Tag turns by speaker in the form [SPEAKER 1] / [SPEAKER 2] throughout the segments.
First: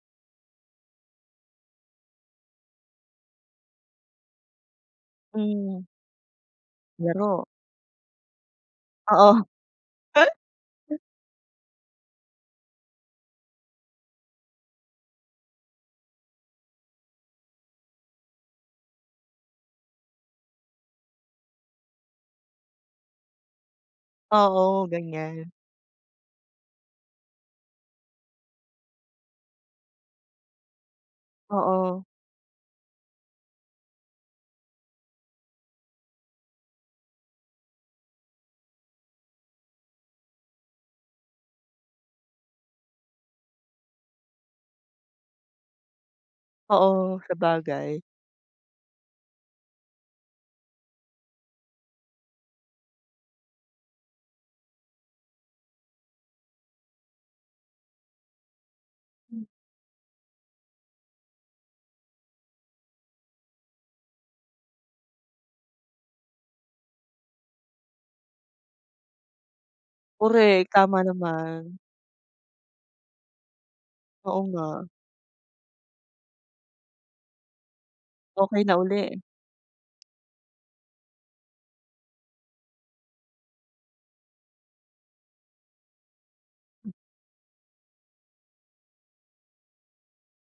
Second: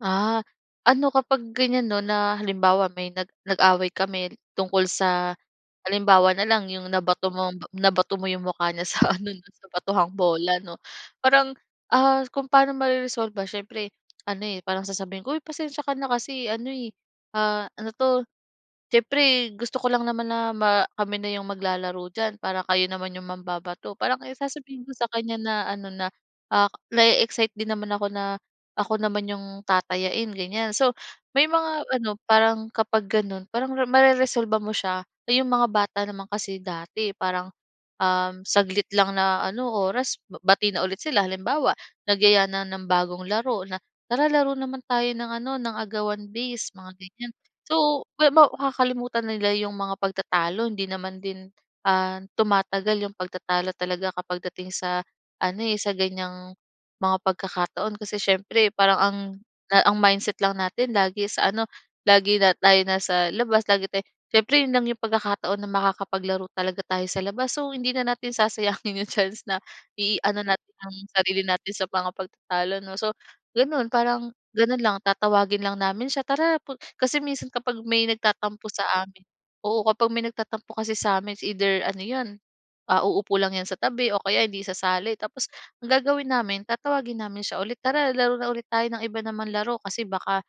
[SPEAKER 1] Ah, ano, kapag ganyan 'no, na halimbawa, may nag nag-away kami tungkol sa
[SPEAKER 2] Hmm.
[SPEAKER 1] halimbawa na lang, yung nabato
[SPEAKER 2] Laro.
[SPEAKER 1] mong nabato mo yung mukha niya sa ano
[SPEAKER 2] Oo.
[SPEAKER 1] 'no, sa batuhang bola 'no, parang, ah kung pano mareresolba siyempre ano, eh, parang sasabihin ko, "Uy pasensiya ka na kasi ano, eh, ah, ano 'to? Siyempre gusto ko lang naman na ma kami na yung maglalaro diyan, parang kayo naman yung mambabato." Parang ayon sasabihin
[SPEAKER 2] Oo,
[SPEAKER 1] ko sa kanya
[SPEAKER 2] ganyan.
[SPEAKER 1] na ano na, ah, na-e-excite din naman ako na, ako naman yung tatayain, ganyan. So, may mga
[SPEAKER 2] Oo.
[SPEAKER 1] ano parang kapag ganon, parang mareresolba mo siya. So, yung mga bata naman kasi dati parang, um, saglit lang na ano, oras, bati na ulit sila, halimbawa, nagyaya na ng bagong laro na "Tara laro naman tayo ng ano, ng agawan base," mga
[SPEAKER 2] Oo,
[SPEAKER 1] ganyan.
[SPEAKER 2] sabagay.
[SPEAKER 1] So, ma maw kakalimutan na nila yung mga pagtatalo, hindi naman din, ah, tumatagal yung pagtatalo talaga kapag dating sa ano, eh, sa ganyang mga pagkakataon, kasi siyempre parang ang
[SPEAKER 2] Hmm.
[SPEAKER 1] ang mindset lang natin lagi sa ano, lagi na tayo nasa labas, lagi tayo siyempre 'yon lang yung pagkakataon na makakapaglaro talaga tayo sa labas. So hindi na natin sasayangin yung chance na i-ano
[SPEAKER 2] Korek,
[SPEAKER 1] natin
[SPEAKER 2] tama
[SPEAKER 1] yung sarili natin
[SPEAKER 2] naman.
[SPEAKER 1] sa mga pagtatalo 'no. So, ganon parang
[SPEAKER 2] Oo
[SPEAKER 1] ganon
[SPEAKER 2] nga.
[SPEAKER 1] lang, tatawagin lang namin siya, "Tara pu" Kasi minsan kapag may
[SPEAKER 2] Okey
[SPEAKER 1] nagtatampo
[SPEAKER 2] na
[SPEAKER 1] sa
[SPEAKER 2] uli.
[SPEAKER 1] amin oo, kapag may nagtatampo kasi sa'min, it's either ano 'yon, ah, uupo lang 'yan sa tabi o kaya hindi isasali tapos ang gagawin namin,
[SPEAKER 2] Hmm.
[SPEAKER 1] tatawagin namin siya ulit, "Tara laro na ulit tayo ng iba naman laro," kasi baka,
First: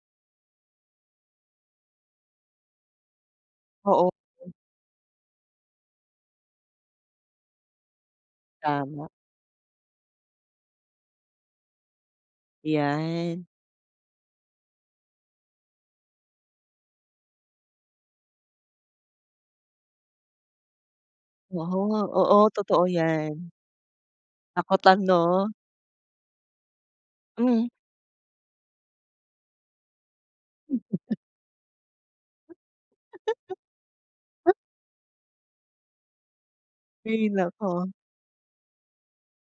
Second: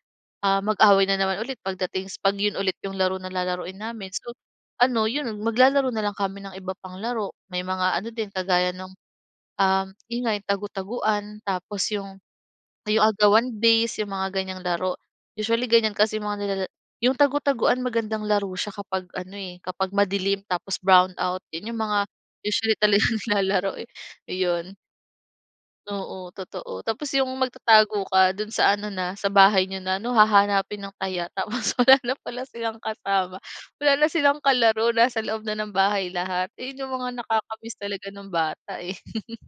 [SPEAKER 1] ah, mag-away na naman ulit pagdating s 'pag 'yon ulit yung laro na lalaruin
[SPEAKER 2] Oo.
[SPEAKER 1] namin. So
[SPEAKER 2] Yon.
[SPEAKER 1] ano 'yon, maglalaro na lang kami ng iba pang laro. May mga ano din, kagaya ng,
[SPEAKER 2] Tama.
[SPEAKER 1] um, 'yon nga yung tagu-taguan tapos yung yung
[SPEAKER 2] 'Yan.
[SPEAKER 1] agawan base, yung mga ganyang laro. Usually, ganyan kasi mga nilala yung tagu-taguan magandang laro siya kapag ano, eh, kapag madilim tapos brown out. 'Yon
[SPEAKER 2] Waha
[SPEAKER 1] yung mga
[SPEAKER 2] Oo,
[SPEAKER 1] usually
[SPEAKER 2] totoo'
[SPEAKER 1] talagang
[SPEAKER 2] yan.
[SPEAKER 1] nilalaro, eh. Ayon.
[SPEAKER 2] Takutan 'no?
[SPEAKER 1] Oo, totoo. Tapos yung
[SPEAKER 2] Hmm.
[SPEAKER 1] magtatago ka do'n sa ano na, sa bahay niyo na 'no? Hahanapin ng taya tapos wala na pala silang kasama, wala na silang kalaro, nasa loob na ng bahay lahat. Ayun yung mga
[SPEAKER 2] Hay
[SPEAKER 1] nakakamiss
[SPEAKER 2] naku.
[SPEAKER 1] talaga no'ng bata, eh.